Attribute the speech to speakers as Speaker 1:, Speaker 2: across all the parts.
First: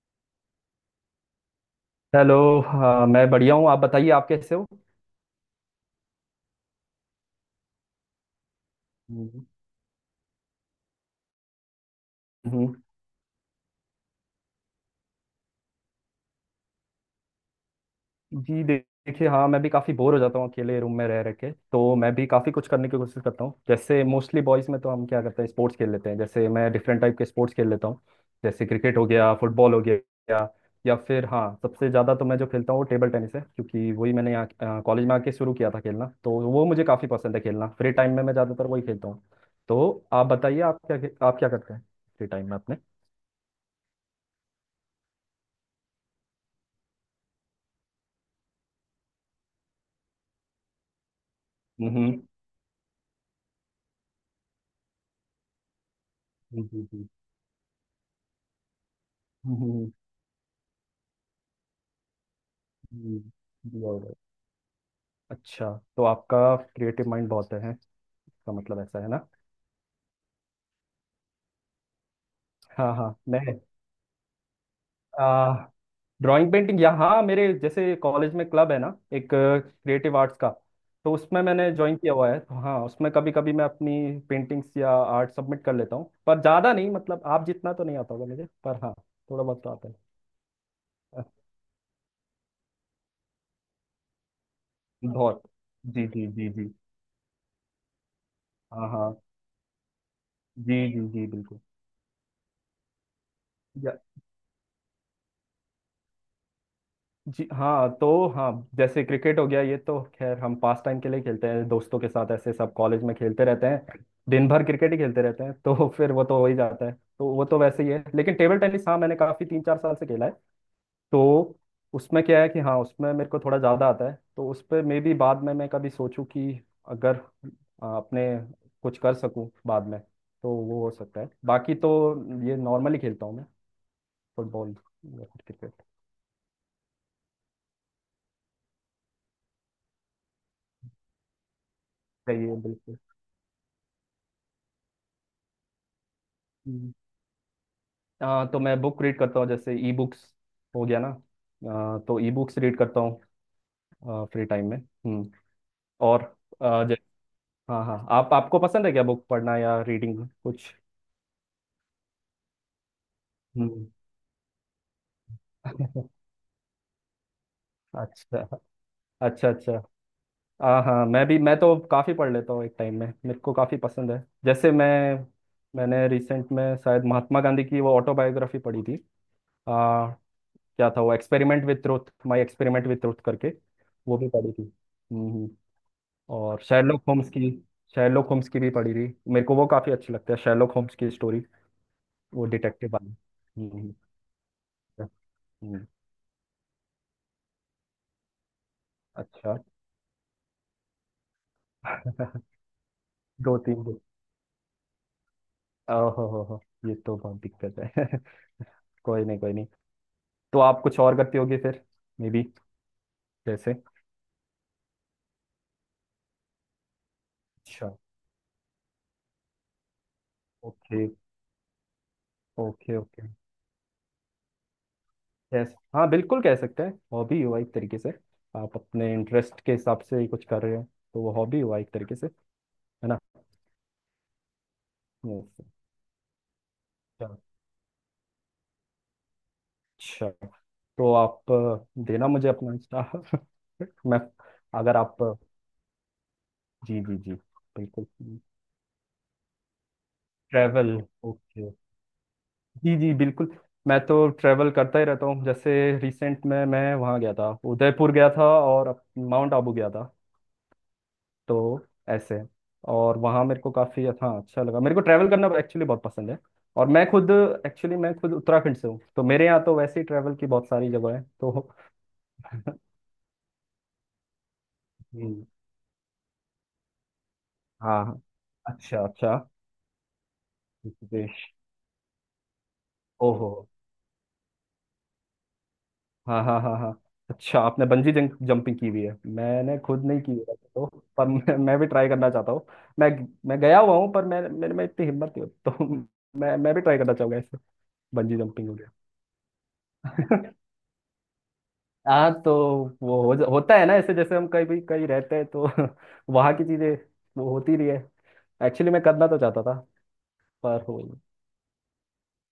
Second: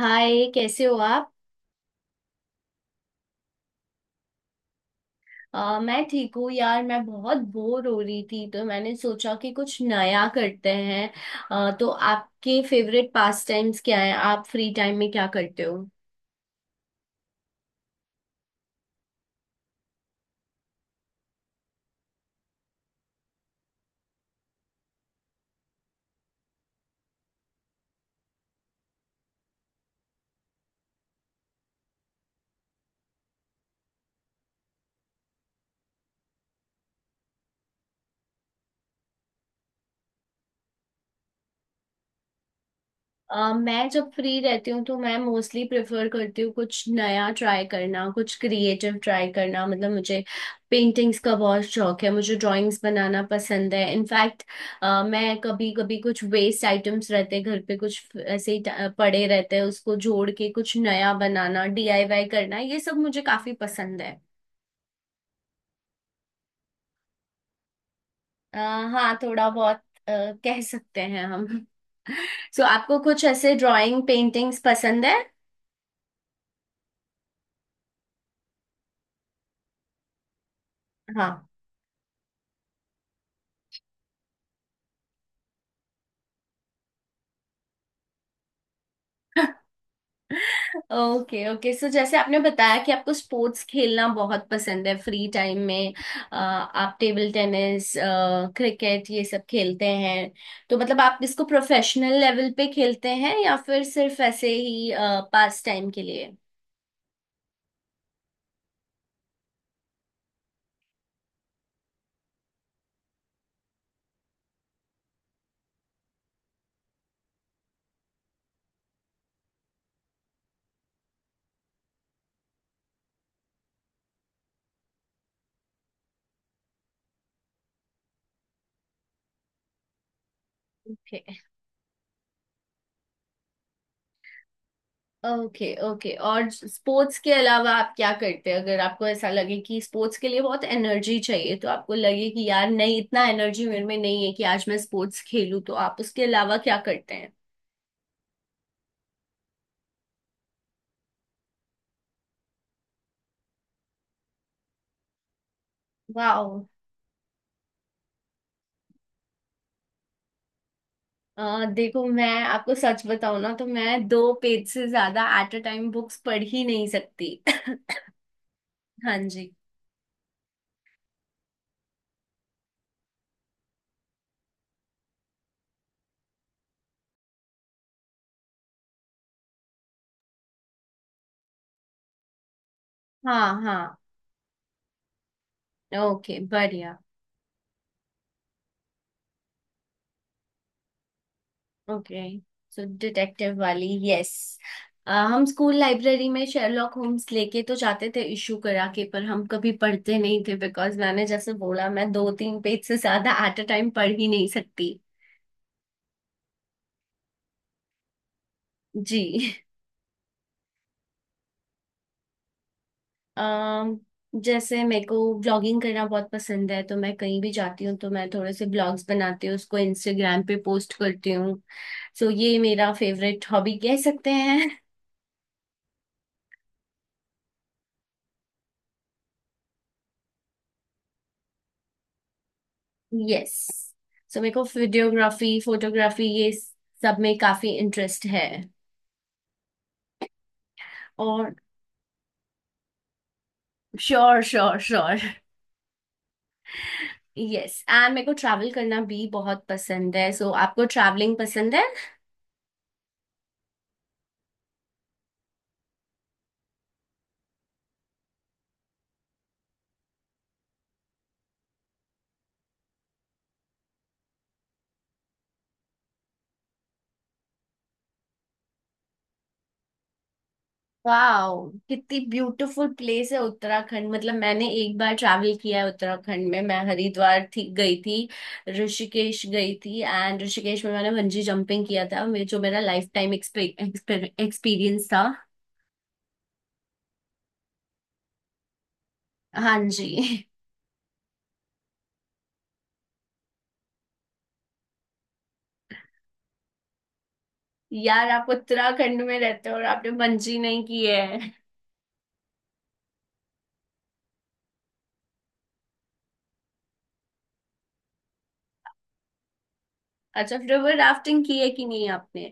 Speaker 1: हाय कैसे हो आप।
Speaker 2: हेलो। हाँ, मैं बढ़िया हूँ। आप बताइए, आप कैसे हो?
Speaker 1: मैं ठीक हूँ यार। मैं बहुत बोर हो रही थी तो मैंने सोचा
Speaker 2: हम्म।
Speaker 1: कि कुछ नया करते हैं। तो आपके
Speaker 2: हम्म,
Speaker 1: फेवरेट पास टाइम्स क्या हैं? आप फ्री टाइम में क्या करते हो?
Speaker 2: जी, देखिए, हाँ मैं भी काफ़ी बोर हो जाता हूँ अकेले रूम में रह रह के। तो मैं भी काफ़ी कुछ करने की कोशिश करता हूँ, जैसे मोस्टली बॉयज़ में तो हम क्या करते हैं, स्पोर्ट्स खेल लेते हैं। जैसे मैं डिफरेंट टाइप के स्पोर्ट्स खेल लेता हूँ, जैसे क्रिकेट हो गया, फुटबॉल हो गया, या फिर हाँ, सबसे ज़्यादा तो मैं जो खेलता हूँ वो टेबल टेनिस है, क्योंकि वही मैंने यहाँ कॉलेज में आके शुरू किया था खेलना। तो वो मुझे काफ़ी पसंद है खेलना, फ्री टाइम में मैं ज़्यादातर वही खेलता हूँ। तो आप बताइए, आप क्या करते हैं फ्री टाइम में अपने?
Speaker 1: मैं जब फ्री रहती हूँ तो मैं मोस्टली प्रेफर करती हूँ कुछ नया ट्राई करना, कुछ क्रिएटिव ट्राई करना। मतलब मुझे पेंटिंग्स का बहुत शौक है,
Speaker 2: हम्म।
Speaker 1: मुझे ड्राइंग्स बनाना पसंद है। इनफैक्ट मैं कभी कभी, कुछ
Speaker 2: जी
Speaker 1: वेस्ट
Speaker 2: जी जी।
Speaker 1: आइटम्स रहते हैं घर पे कुछ ऐसे ही पड़े रहते हैं,
Speaker 2: हम्म,
Speaker 1: उसको जोड़ के कुछ नया बनाना, डीआईवाई करना, ये सब
Speaker 2: जी।
Speaker 1: मुझे काफी
Speaker 2: जी,
Speaker 1: पसंद
Speaker 2: और
Speaker 1: है।
Speaker 2: अच्छा। तो आपका क्रिएटिव माइंड बहुत है, इसका मतलब ऐसा है
Speaker 1: हाँ
Speaker 2: ना?
Speaker 1: थोड़ा बहुत अ, कह सकते हैं हम। सो,
Speaker 2: हाँ
Speaker 1: आपको
Speaker 2: हाँ,
Speaker 1: कुछ
Speaker 2: मैं
Speaker 1: ऐसे ड्राइंग पेंटिंग्स पसंद है?
Speaker 2: आ, ड्राइंग पेंटिंग यहाँ मेरे जैसे कॉलेज में क्लब है ना, एक क्रिएटिव आर्ट्स का। तो उसमें
Speaker 1: हाँ।
Speaker 2: मैंने ज्वाइन किया हुआ है। तो हाँ, उसमें कभी कभी मैं अपनी पेंटिंग्स या आर्ट सबमिट कर लेता हूँ, पर ज़्यादा नहीं, मतलब आप जितना तो नहीं आता होगा मुझे, पर हाँ थोड़ा बहुत तो आता है। अ,
Speaker 1: ओके ओके। सो जैसे आपने बताया कि आपको स्पोर्ट्स खेलना बहुत पसंद है फ्री
Speaker 2: बहुत।
Speaker 1: टाइम में,
Speaker 2: जी जी जी जी।
Speaker 1: आप टेबल टेनिस,
Speaker 2: हाँ
Speaker 1: क्रिकेट
Speaker 2: हाँ।
Speaker 1: ये सब खेलते हैं।
Speaker 2: जी
Speaker 1: तो मतलब
Speaker 2: जी
Speaker 1: आप
Speaker 2: जी
Speaker 1: इसको
Speaker 2: बिल्कुल।
Speaker 1: प्रोफेशनल लेवल पे खेलते हैं या फिर सिर्फ ऐसे ही पास टाइम के लिए?
Speaker 2: जी हाँ तो हाँ, जैसे क्रिकेट हो गया, ये तो खैर हम पास टाइम के लिए खेलते हैं दोस्तों के साथ, ऐसे सब कॉलेज में खेलते रहते हैं, दिन भर क्रिकेट ही खेलते रहते हैं तो फिर वो तो हो ही जाता है, तो वो तो वैसे ही है। लेकिन टेबल टेनिस हाँ, मैंने काफ़ी तीन चार साल से खेला है। तो उसमें क्या है कि हाँ, उसमें मेरे को थोड़ा ज़्यादा आता है, तो उस पर मे बी बाद में मैं कभी सोचूं कि अगर अपने कुछ कर सकूं बाद में, तो वो हो
Speaker 1: ओके।
Speaker 2: सकता है। बाकी तो ये नॉर्मली खेलता हूँ मैं, फुटबॉल या फिर
Speaker 1: ओके
Speaker 2: क्रिकेट।
Speaker 1: ओके। और स्पोर्ट्स के अलावा आप क्या करते हैं? अगर आपको ऐसा लगे कि स्पोर्ट्स के लिए बहुत एनर्जी चाहिए तो आपको लगे कि
Speaker 2: सही है
Speaker 1: यार
Speaker 2: बिल्कुल।
Speaker 1: नहीं, इतना एनर्जी मेरे में नहीं है कि आज मैं स्पोर्ट्स खेलूं, तो आप उसके अलावा क्या करते हैं?
Speaker 2: तो मैं बुक रीड करता हूँ, जैसे ई बुक्स हो गया ना। तो ई बुक्स रीड करता हूँ फ्री टाइम में। हम्म, और
Speaker 1: वाह।
Speaker 2: आ, जै- हाँ हाँ, आप आपको पसंद है क्या बुक पढ़ना या रीडिंग कुछ?
Speaker 1: देखो मैं आपको सच बताऊं ना, तो
Speaker 2: हम्म।
Speaker 1: मैं दो पेज से ज्यादा एट अ टाइम बुक्स पढ़ ही नहीं सकती।
Speaker 2: अच्छा
Speaker 1: हाँ
Speaker 2: अच्छा
Speaker 1: जी।
Speaker 2: अच्छा। हाँ हाँ, मैं भी, मैं तो काफ़ी पढ़ लेता हूँ एक टाइम में, मेरे को काफ़ी पसंद है। जैसे मैंने रिसेंट में शायद महात्मा गांधी की वो ऑटोबायोग्राफी पढ़ी थी। आ, क्या था वो, experiment with truth, my experiment with truth करके,
Speaker 1: हाँ हाँ।
Speaker 2: वो भी पढ़ी थी।
Speaker 1: ओके
Speaker 2: और
Speaker 1: बढ़िया।
Speaker 2: शेरलॉक होम्स की, शेरलॉक होम्स की भी पढ़ी थी। मेरे को वो काफ़ी अच्छी लगती है, शेरलॉक होम्स की स्टोरी,
Speaker 1: ओके,
Speaker 2: वो
Speaker 1: सो
Speaker 2: डिटेक्टिव वाली।
Speaker 1: डिटेक्टिव वाली,
Speaker 2: हम्म।
Speaker 1: यस। हम स्कूल
Speaker 2: हम्म,
Speaker 1: लाइब्रेरी में शेरलॉक होम्स लेके तो जाते थे, इशू करा के, पर हम
Speaker 2: अच्छा।
Speaker 1: कभी पढ़ते नहीं थे बिकॉज मैंने जैसे बोला, मैं दो तीन पेज से ज्यादा
Speaker 2: दो
Speaker 1: एट अ
Speaker 2: तीन
Speaker 1: टाइम
Speaker 2: बुक?
Speaker 1: पढ़ ही नहीं सकती।
Speaker 2: ओहो हो, ये तो बहुत दिक्कत है। कोई नहीं
Speaker 1: जी।
Speaker 2: कोई नहीं। तो आप कुछ और करती होगी फिर मे बी, जैसे।
Speaker 1: अम, जैसे मेरे को ब्लॉगिंग करना बहुत पसंद है। तो मैं कहीं भी जाती
Speaker 2: अच्छा।
Speaker 1: हूँ तो मैं थोड़े से ब्लॉग्स बनाती हूँ, उसको इंस्टाग्राम पे पोस्ट
Speaker 2: ओके
Speaker 1: करती हूँ। सो ये मेरा
Speaker 2: ओके। ओके।
Speaker 1: फेवरेट हॉबी कह सकते हैं।
Speaker 2: यस, हाँ बिल्कुल कह सकते हैं, हॉबी हुआ एक तरीके से। आप अपने इंटरेस्ट के हिसाब से ही कुछ कर रहे हैं, तो वो हॉबी हुआ एक तरीके से, है ना?
Speaker 1: यस, सो मेरे को वीडियोग्राफी, फोटोग्राफी ये सब में
Speaker 2: Yes.
Speaker 1: काफी इंटरेस्ट है।
Speaker 2: अच्छा। तो आप
Speaker 1: और
Speaker 2: देना मुझे अपना इंस्टा। मैं,
Speaker 1: श्योर श्योर
Speaker 2: अगर आप।
Speaker 1: श्योर।
Speaker 2: जी जी जी
Speaker 1: यस,
Speaker 2: बिल्कुल।
Speaker 1: एंड मेरे को ट्रैवल करना भी बहुत पसंद है। सो आपको
Speaker 2: ट्रैवल।
Speaker 1: Travelling
Speaker 2: okay.
Speaker 1: पसंद है?
Speaker 2: जी जी बिल्कुल, मैं तो ट्रैवल करता ही रहता हूँ। जैसे रिसेंट में मैं वहाँ गया था, उदयपुर गया था, और माउंट आबू गया था, तो ऐसे। और वहाँ मेरे को काफ़ी हाँ, अच्छा लगा, मेरे को ट्रैवल करना एक्चुअली बहुत पसंद है। और मैं खुद, एक्चुअली मैं खुद उत्तराखंड से हूँ, तो मेरे यहाँ तो वैसे ही ट्रैवल की बहुत सारी जगह है
Speaker 1: वाह,
Speaker 2: तो।
Speaker 1: कितनी ब्यूटीफुल प्लेस है उत्तराखंड। मतलब मैंने एक बार
Speaker 2: हम्म।
Speaker 1: ट्रैवल किया है उत्तराखंड में, मैं हरिद्वार थी गई
Speaker 2: हाँ
Speaker 1: थी,
Speaker 2: हाँ। अच्छा अच्छा।
Speaker 1: ऋषिकेश गई थी, एंड ऋषिकेश में मैंने बंजी
Speaker 2: ऋषिकेश,
Speaker 1: जंपिंग किया था, जो मेरा लाइफ टाइम
Speaker 2: ओहो
Speaker 1: एक्सपीरियंस था।
Speaker 2: हाँ हाँ हाँ हाँ। अच्छा, आपने बंजी जंप जंपिंग की हुई है, मैंने
Speaker 1: हाँ
Speaker 2: खुद
Speaker 1: जी।
Speaker 2: नहीं की है वैसे तो, पर मैं भी ट्राई करना चाहता हूँ। मैं मैं गया हुआ हूँ, पर मैं मेरे में इतनी हिम्मत नहीं होती तो। मैं भी ट्राई करना चाहूंगा ऐसे।
Speaker 1: यार
Speaker 2: बंजी
Speaker 1: आप
Speaker 2: जंपिंग हो गया।
Speaker 1: उत्तराखंड में रहते हो और आपने बंजी नहीं की है!
Speaker 2: हाँ तो वो होता है ना ऐसे, जैसे हम कहीं भी कहीं रहते हैं तो। वहाँ की चीजें वो होती रही है। एक्चुअली मैं करना तो चाहता था,
Speaker 1: अच्छा फिर
Speaker 2: पर
Speaker 1: वो
Speaker 2: हो नहीं।
Speaker 1: राफ्टिंग की है कि नहीं आपने?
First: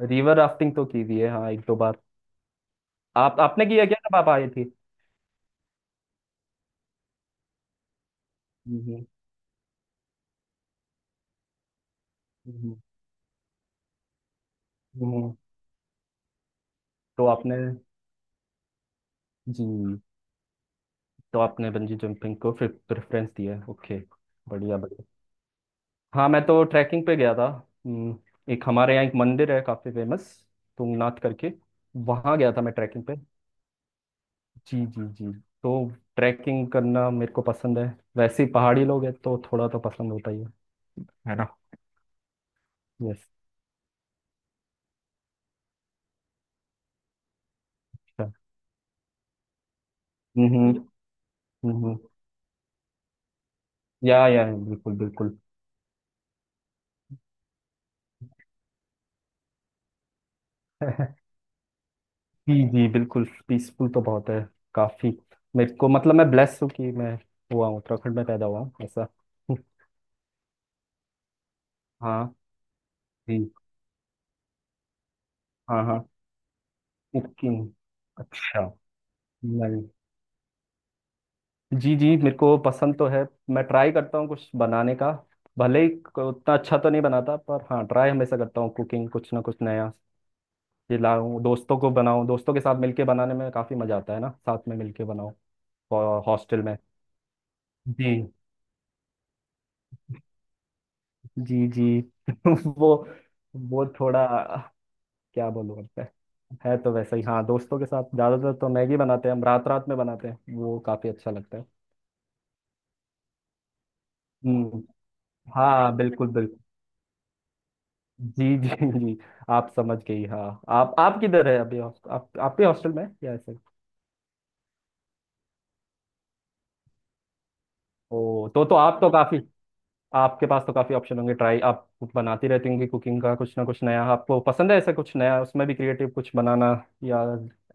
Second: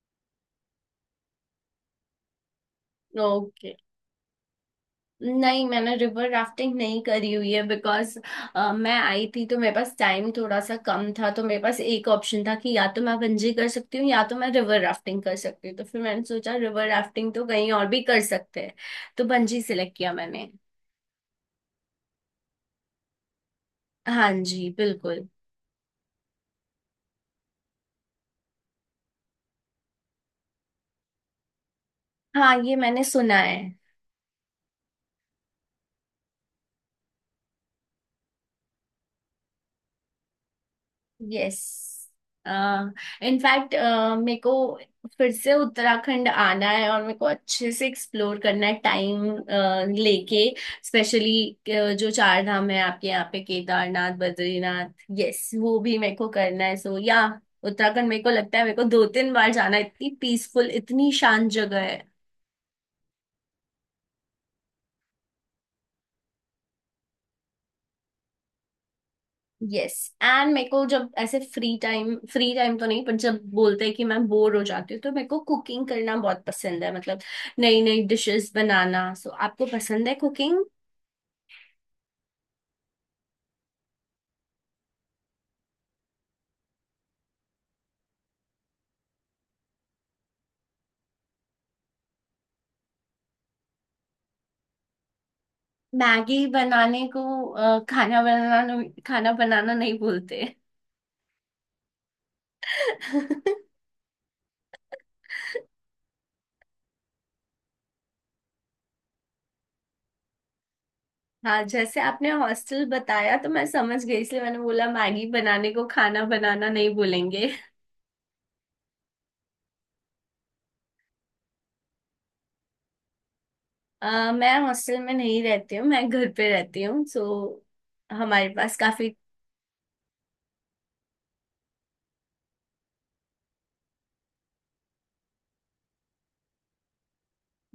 Speaker 2: रिवर राफ्टिंग तो की हुई है हाँ, एक दो बार। आप आपने
Speaker 1: ओके।
Speaker 2: किया क्या जब आप आई थी?
Speaker 1: नहीं मैंने रिवर राफ्टिंग नहीं करी हुई है बिकॉज मैं
Speaker 2: हम्म।
Speaker 1: आई थी तो मेरे पास टाइम थोड़ा सा कम था, तो मेरे पास एक ऑप्शन था कि
Speaker 2: हम्म।
Speaker 1: या तो मैं बंजी कर सकती हूँ या तो मैं रिवर
Speaker 2: हम्म।
Speaker 1: राफ्टिंग
Speaker 2: हम्म।
Speaker 1: कर सकती हूँ, तो फिर मैंने सोचा रिवर
Speaker 2: तो
Speaker 1: राफ्टिंग तो
Speaker 2: आपने,
Speaker 1: कहीं और भी कर सकते हैं, तो बंजी
Speaker 2: जी,
Speaker 1: सिलेक्ट किया मैंने।
Speaker 2: तो आपने बंजी जंपिंग को फिर प्रेफरेंस दिया है, ओके।
Speaker 1: हाँ जी
Speaker 2: बढ़िया बढ़िया।
Speaker 1: बिल्कुल।
Speaker 2: हाँ मैं तो ट्रैकिंग पे गया था। हम्म, एक हमारे यहाँ एक मंदिर है काफ़ी फेमस, तुंगनाथ करके, वहाँ गया
Speaker 1: हाँ
Speaker 2: था मैं
Speaker 1: ये मैंने
Speaker 2: ट्रैकिंग पे।
Speaker 1: सुना है।
Speaker 2: जी जी जी। तो ट्रैकिंग करना मेरे को पसंद है, वैसे ही पहाड़ी लोग हैं तो थोड़ा तो पसंद होता ही है ना?
Speaker 1: Yes,
Speaker 2: yes.
Speaker 1: इनफैक्ट मेरे को फिर से उत्तराखंड आना है और मेरे को अच्छे से
Speaker 2: अच्छा।
Speaker 1: एक्सप्लोर करना है टाइम लेके।
Speaker 2: हम्म।
Speaker 1: स्पेशली
Speaker 2: हम्म।
Speaker 1: जो चार धाम है आपके यहाँ पे, केदारनाथ,
Speaker 2: या
Speaker 1: बद्रीनाथ,
Speaker 2: बिल्कुल बिल्कुल।
Speaker 1: यस वो भी मेरे को करना है। सो या उत्तराखंड मेरे को लगता है मेरे को दो तीन बार जाना है, इतनी पीसफुल, इतनी शांत जगह है।
Speaker 2: जी जी बिल्कुल, पीसफुल तो बहुत है, काफी। मेरे को मतलब मैं ब्लेस हूँ कि मैं हुआ हूँ, उत्तराखंड में पैदा हुआ हूँ ऐसा।
Speaker 1: यस, एंड मेरे को जब ऐसे फ्री टाइम,
Speaker 2: हाँ
Speaker 1: फ्री टाइम तो नहीं पर जब
Speaker 2: जी।
Speaker 1: बोलते हैं कि मैं बोर हो जाती हूँ, तो मेरे को
Speaker 2: हाँ
Speaker 1: कुकिंग
Speaker 2: हाँ।
Speaker 1: करना बहुत पसंद है। मतलब
Speaker 2: कुकिंग,
Speaker 1: नई नई डिशेस
Speaker 2: अच्छा,
Speaker 1: बनाना। सो आपको
Speaker 2: नहीं।
Speaker 1: पसंद है कुकिंग?
Speaker 2: जी जी, मेरे को पसंद तो है, मैं ट्राई करता हूँ कुछ बनाने का, भले ही उतना अच्छा तो नहीं बनाता, पर हाँ ट्राई हमेशा करता हूँ कुकिंग कुछ ना कुछ नया, ये लाऊं दोस्तों को बनाऊं, दोस्तों के साथ मिलके बनाने में काफी मजा आता है ना, साथ में मिलके बनाओ,
Speaker 1: मैगी
Speaker 2: हॉस्टल में।
Speaker 1: बनाने को
Speaker 2: जी
Speaker 1: खाना बनाना, खाना बनाना नहीं बोलते।
Speaker 2: जी जी। वो वो थोड़ा क्या बोलूँ अब मैं, है तो वैसा ही हाँ, दोस्तों के साथ ज्यादातर तो मैगी बनाते हैं हम, रात रात में बनाते हैं, वो काफी अच्छा लगता
Speaker 1: हाँ
Speaker 2: है।
Speaker 1: जैसे आपने हॉस्टल बताया तो मैं समझ गई, इसलिए मैंने
Speaker 2: हम्म।
Speaker 1: बोला मैगी बनाने को
Speaker 2: हाँ
Speaker 1: खाना
Speaker 2: बिल्कुल बिल्कुल।
Speaker 1: बनाना नहीं बोलेंगे।
Speaker 2: जी जी जी। आप समझ गई हाँ। आप किधर है अभी, आप आपके हॉस्टल में है या ऐसे?
Speaker 1: मैं हॉस्टल में नहीं रहती हूँ, मैं घर पे रहती हूँ। सो हमारे
Speaker 2: ओ, तो
Speaker 1: पास
Speaker 2: आप तो
Speaker 1: काफी,
Speaker 2: काफी, आपके पास तो काफी ऑप्शन होंगे ट्राई, आप बनाती रहती होंगी कुकिंग का कुछ ना कुछ नया, आपको पसंद है ऐसा कुछ नया, उसमें भी क्रिएटिव कुछ बनाना या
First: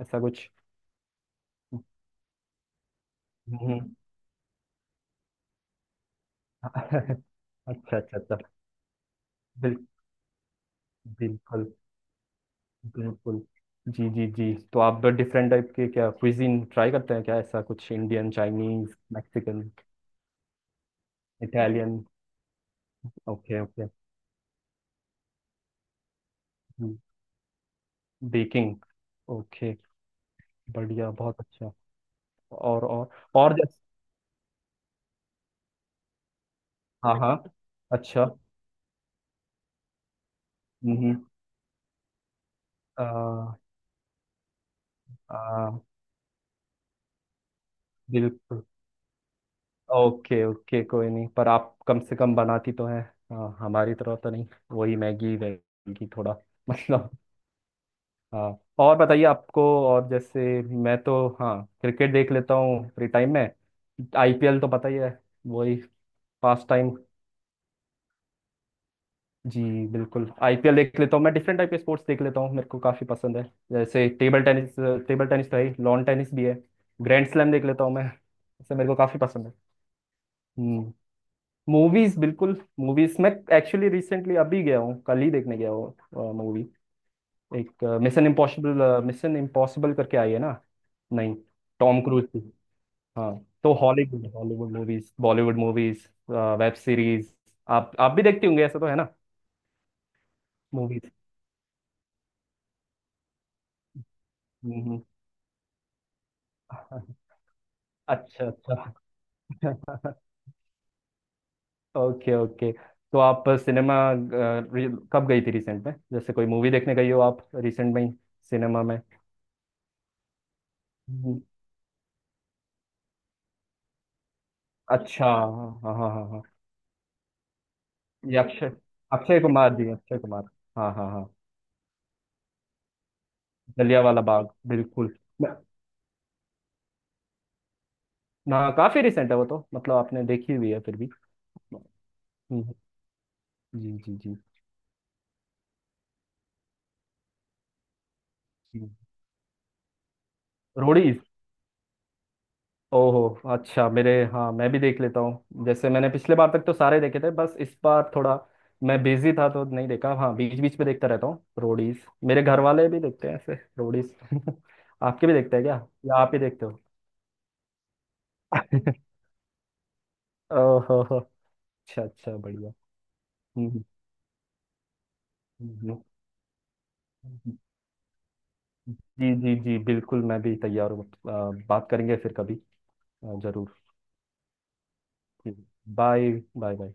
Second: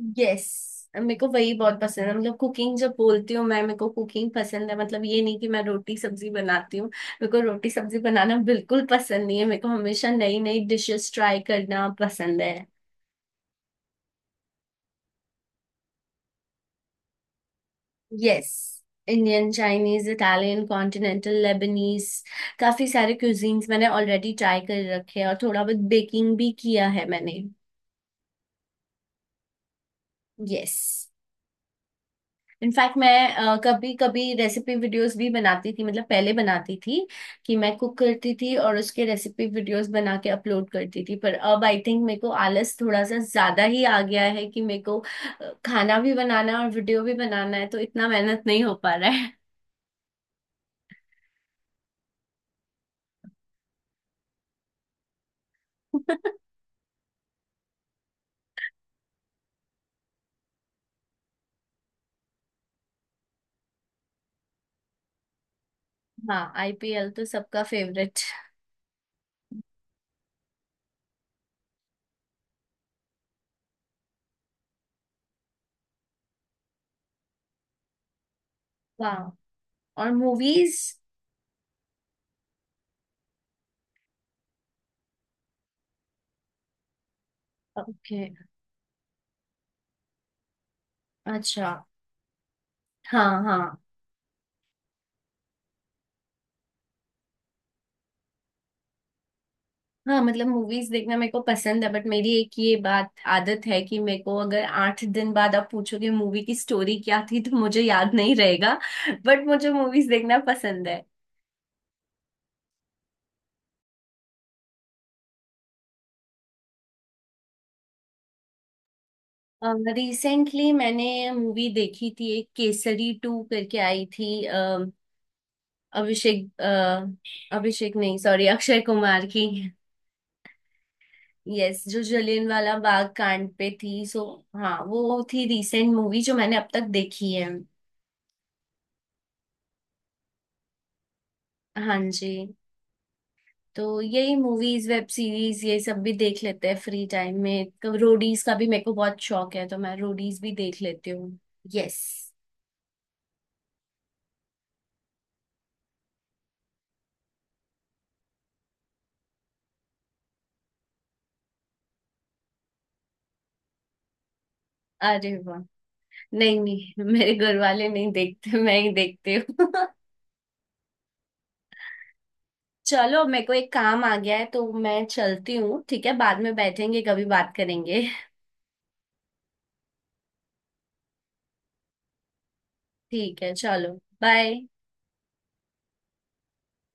Speaker 2: ऐसा कुछ।
Speaker 1: यस मेरे को वही बहुत
Speaker 2: हम्म
Speaker 1: पसंद है। मतलब कुकिंग जब बोलती हूँ मैं, मेरे को
Speaker 2: हम्म।
Speaker 1: कुकिंग पसंद है, मतलब ये नहीं कि मैं रोटी सब्जी
Speaker 2: हाँ,
Speaker 1: बनाती हूँ। मेरे को रोटी
Speaker 2: अच्छा
Speaker 1: सब्जी
Speaker 2: अच्छा
Speaker 1: बनाना
Speaker 2: अच्छा।
Speaker 1: बिल्कुल पसंद नहीं है, मेरे को
Speaker 2: बिल,
Speaker 1: हमेशा नई नई डिशेस ट्राई
Speaker 2: बिल्कुल
Speaker 1: करना पसंद है।
Speaker 2: बिल्कुल। जी जी जी। तो आप डिफरेंट टाइप के क्या क्विजीन ट्राई करते हैं क्या, ऐसा कुछ, Indian
Speaker 1: yes,
Speaker 2: Chinese
Speaker 1: Indian,
Speaker 2: Mexican
Speaker 1: Chinese, Italian, continental,
Speaker 2: Italian?
Speaker 1: Lebanese, काफी सारे
Speaker 2: ओके
Speaker 1: क्यूजीन्स मैंने
Speaker 2: ओके।
Speaker 1: ऑलरेडी ट्राई कर रखे हैं, और थोड़ा बहुत बेकिंग भी किया है मैंने।
Speaker 2: बेकिंग। ओके,
Speaker 1: यस,
Speaker 2: बढ़िया बहुत अच्छा। और
Speaker 1: इनफैक्ट मैं
Speaker 2: जैसे।
Speaker 1: कभी कभी रेसिपी वीडियोस भी बनाती थी। मतलब पहले बनाती थी
Speaker 2: हाँ हाँ।
Speaker 1: कि मैं कुक
Speaker 2: अच्छा।
Speaker 1: करती थी और उसके रेसिपी वीडियोस बना के अपलोड
Speaker 2: हम्म
Speaker 1: करती थी,
Speaker 2: हम्म।
Speaker 1: पर अब आई थिंक मेरे को आलस थोड़ा सा
Speaker 2: आ,
Speaker 1: ज्यादा ही आ गया है कि मेरे को
Speaker 2: आ,
Speaker 1: खाना भी बनाना है और वीडियो भी बनाना है तो इतना मेहनत नहीं
Speaker 2: बिल्कुल।
Speaker 1: हो पा रहा है।
Speaker 2: ओके ओके, कोई नहीं, पर आप कम से कम बनाती तो हैं हाँ, हमारी तरह तो नहीं वही मैगी वैगी थोड़ा। मतलब, हाँ और बताइए आपको, और जैसे। मैं तो हाँ क्रिकेट देख लेता हूँ फ्री टाइम में, आईपीएल तो पता ही है, वही
Speaker 1: हाँ
Speaker 2: पास टाइम।
Speaker 1: आईपीएल तो सबका फेवरेट।
Speaker 2: जी बिल्कुल, आईपीएल देख लेता हूँ, मैं डिफरेंट टाइप के स्पोर्ट्स देख लेता हूँ, मेरे को काफ़ी पसंद है। जैसे टेबल टेनिस, टेबल टेनिस तो है ही, लॉन टेनिस भी है, ग्रैंड स्लैम देख लेता हूँ मैं, इससे मेरे को काफ़ी
Speaker 1: वाह,
Speaker 2: पसंद है।
Speaker 1: और मूवीज?
Speaker 2: हम्म। मूवीज बिल्कुल। मूवीज मैं एक्चुअली रिसेंटली अभी गया हूँ, कल ही देखने गया हूँ मूवी, एक
Speaker 1: okay.
Speaker 2: Mission impossible. Mission impossible करके आई है ना? नहीं।
Speaker 1: अच्छा।
Speaker 2: Tom cruise.
Speaker 1: हाँ
Speaker 2: हाँ, तो
Speaker 1: हाँ।
Speaker 2: Hollywood Hollywood movies Bollywood movies web series, आप भी देखती होंगे ऐसा तो है ना?
Speaker 1: हाँ मतलब मूवीज
Speaker 2: मूवीज।
Speaker 1: देखना मेरे को पसंद है, बट मेरी एक ये बात आदत है कि मेरे को अगर
Speaker 2: हम्म।
Speaker 1: आठ दिन बाद आप पूछोगे मूवी की स्टोरी क्या थी तो मुझे याद नहीं
Speaker 2: अच्छा
Speaker 1: रहेगा।
Speaker 2: अच्छा।
Speaker 1: बट मुझे मूवीज देखना पसंद है।
Speaker 2: Okay okay. तो आप सिनेमा, कब गई थी रिसेंट में, जैसे कोई मूवी देखने गई हो आप रिसेंट में ही सिनेमा में?
Speaker 1: रिसेंटली मैंने
Speaker 2: हम्म,
Speaker 1: मूवी देखी थी एक, केसरी टू करके आई थी।
Speaker 2: अच्छा हाँ हाँ हाँ हाँ हाँ।
Speaker 1: अभिषेक अ, अभिषेक नहीं
Speaker 2: ये
Speaker 1: सॉरी,
Speaker 2: अक्षय,
Speaker 1: अक्षय कुमार
Speaker 2: अक्षय
Speaker 1: की।
Speaker 2: कुमार जी, अक्षय कुमार। हाँ हाँ हाँ।
Speaker 1: यस, जो जलियांवाला बाग कांड पे थी।
Speaker 2: जलियांवाला
Speaker 1: सो
Speaker 2: बाग
Speaker 1: हाँ,
Speaker 2: बिल्कुल।
Speaker 1: वो थी
Speaker 2: मैं-
Speaker 1: रिसेंट मूवी जो मैंने अब तक देखी है।
Speaker 2: ना, काफी रिसेंट है वो तो, मतलब आपने देखी हुई है फिर भी।
Speaker 1: हाँ जी।
Speaker 2: हम्म। जी
Speaker 1: तो यही,
Speaker 2: जी
Speaker 1: मूवीज, वेब सीरीज ये सब भी देख लेते हैं फ्री टाइम में। तो रोडीज का भी
Speaker 2: जी।
Speaker 1: मेरे को बहुत शौक है, तो मैं रोडीज भी देख लेती
Speaker 2: रोडीज,
Speaker 1: हूँ। यस।
Speaker 2: ओहो अच्छा, मेरे, हाँ मैं भी देख लेता हूँ, जैसे मैंने पिछले बार तक तो सारे देखे थे, बस इस बार थोड़ा मैं बिजी था तो नहीं देखा, हाँ बीच बीच में देखता रहता हूँ रोडीज, मेरे घर वाले भी देखते हैं ऐसे रोडीज। आपके भी
Speaker 1: अरे
Speaker 2: देखते
Speaker 1: वाह।
Speaker 2: हैं क्या या आप ही
Speaker 1: नहीं
Speaker 2: देखते हो?
Speaker 1: नहीं मेरे घर वाले नहीं देखते, मैं ही देखती हूँ।
Speaker 2: ओहो हो, अच्छा अच्छा बढ़िया।
Speaker 1: चलो मेरे को
Speaker 2: हम्म
Speaker 1: एक
Speaker 2: हम्म।
Speaker 1: काम आ गया है, तो मैं चलती हूँ।
Speaker 2: हम्म
Speaker 1: ठीक है, बाद में बैठेंगे कभी बात
Speaker 2: हम्म।
Speaker 1: करेंगे।
Speaker 2: जी जी जी बिल्कुल, मैं भी तैयार हूँ। बात करेंगे फिर कभी।
Speaker 1: ठीक है
Speaker 2: जरूर।
Speaker 1: चलो। बाय।
Speaker 2: बाय। Bye bye.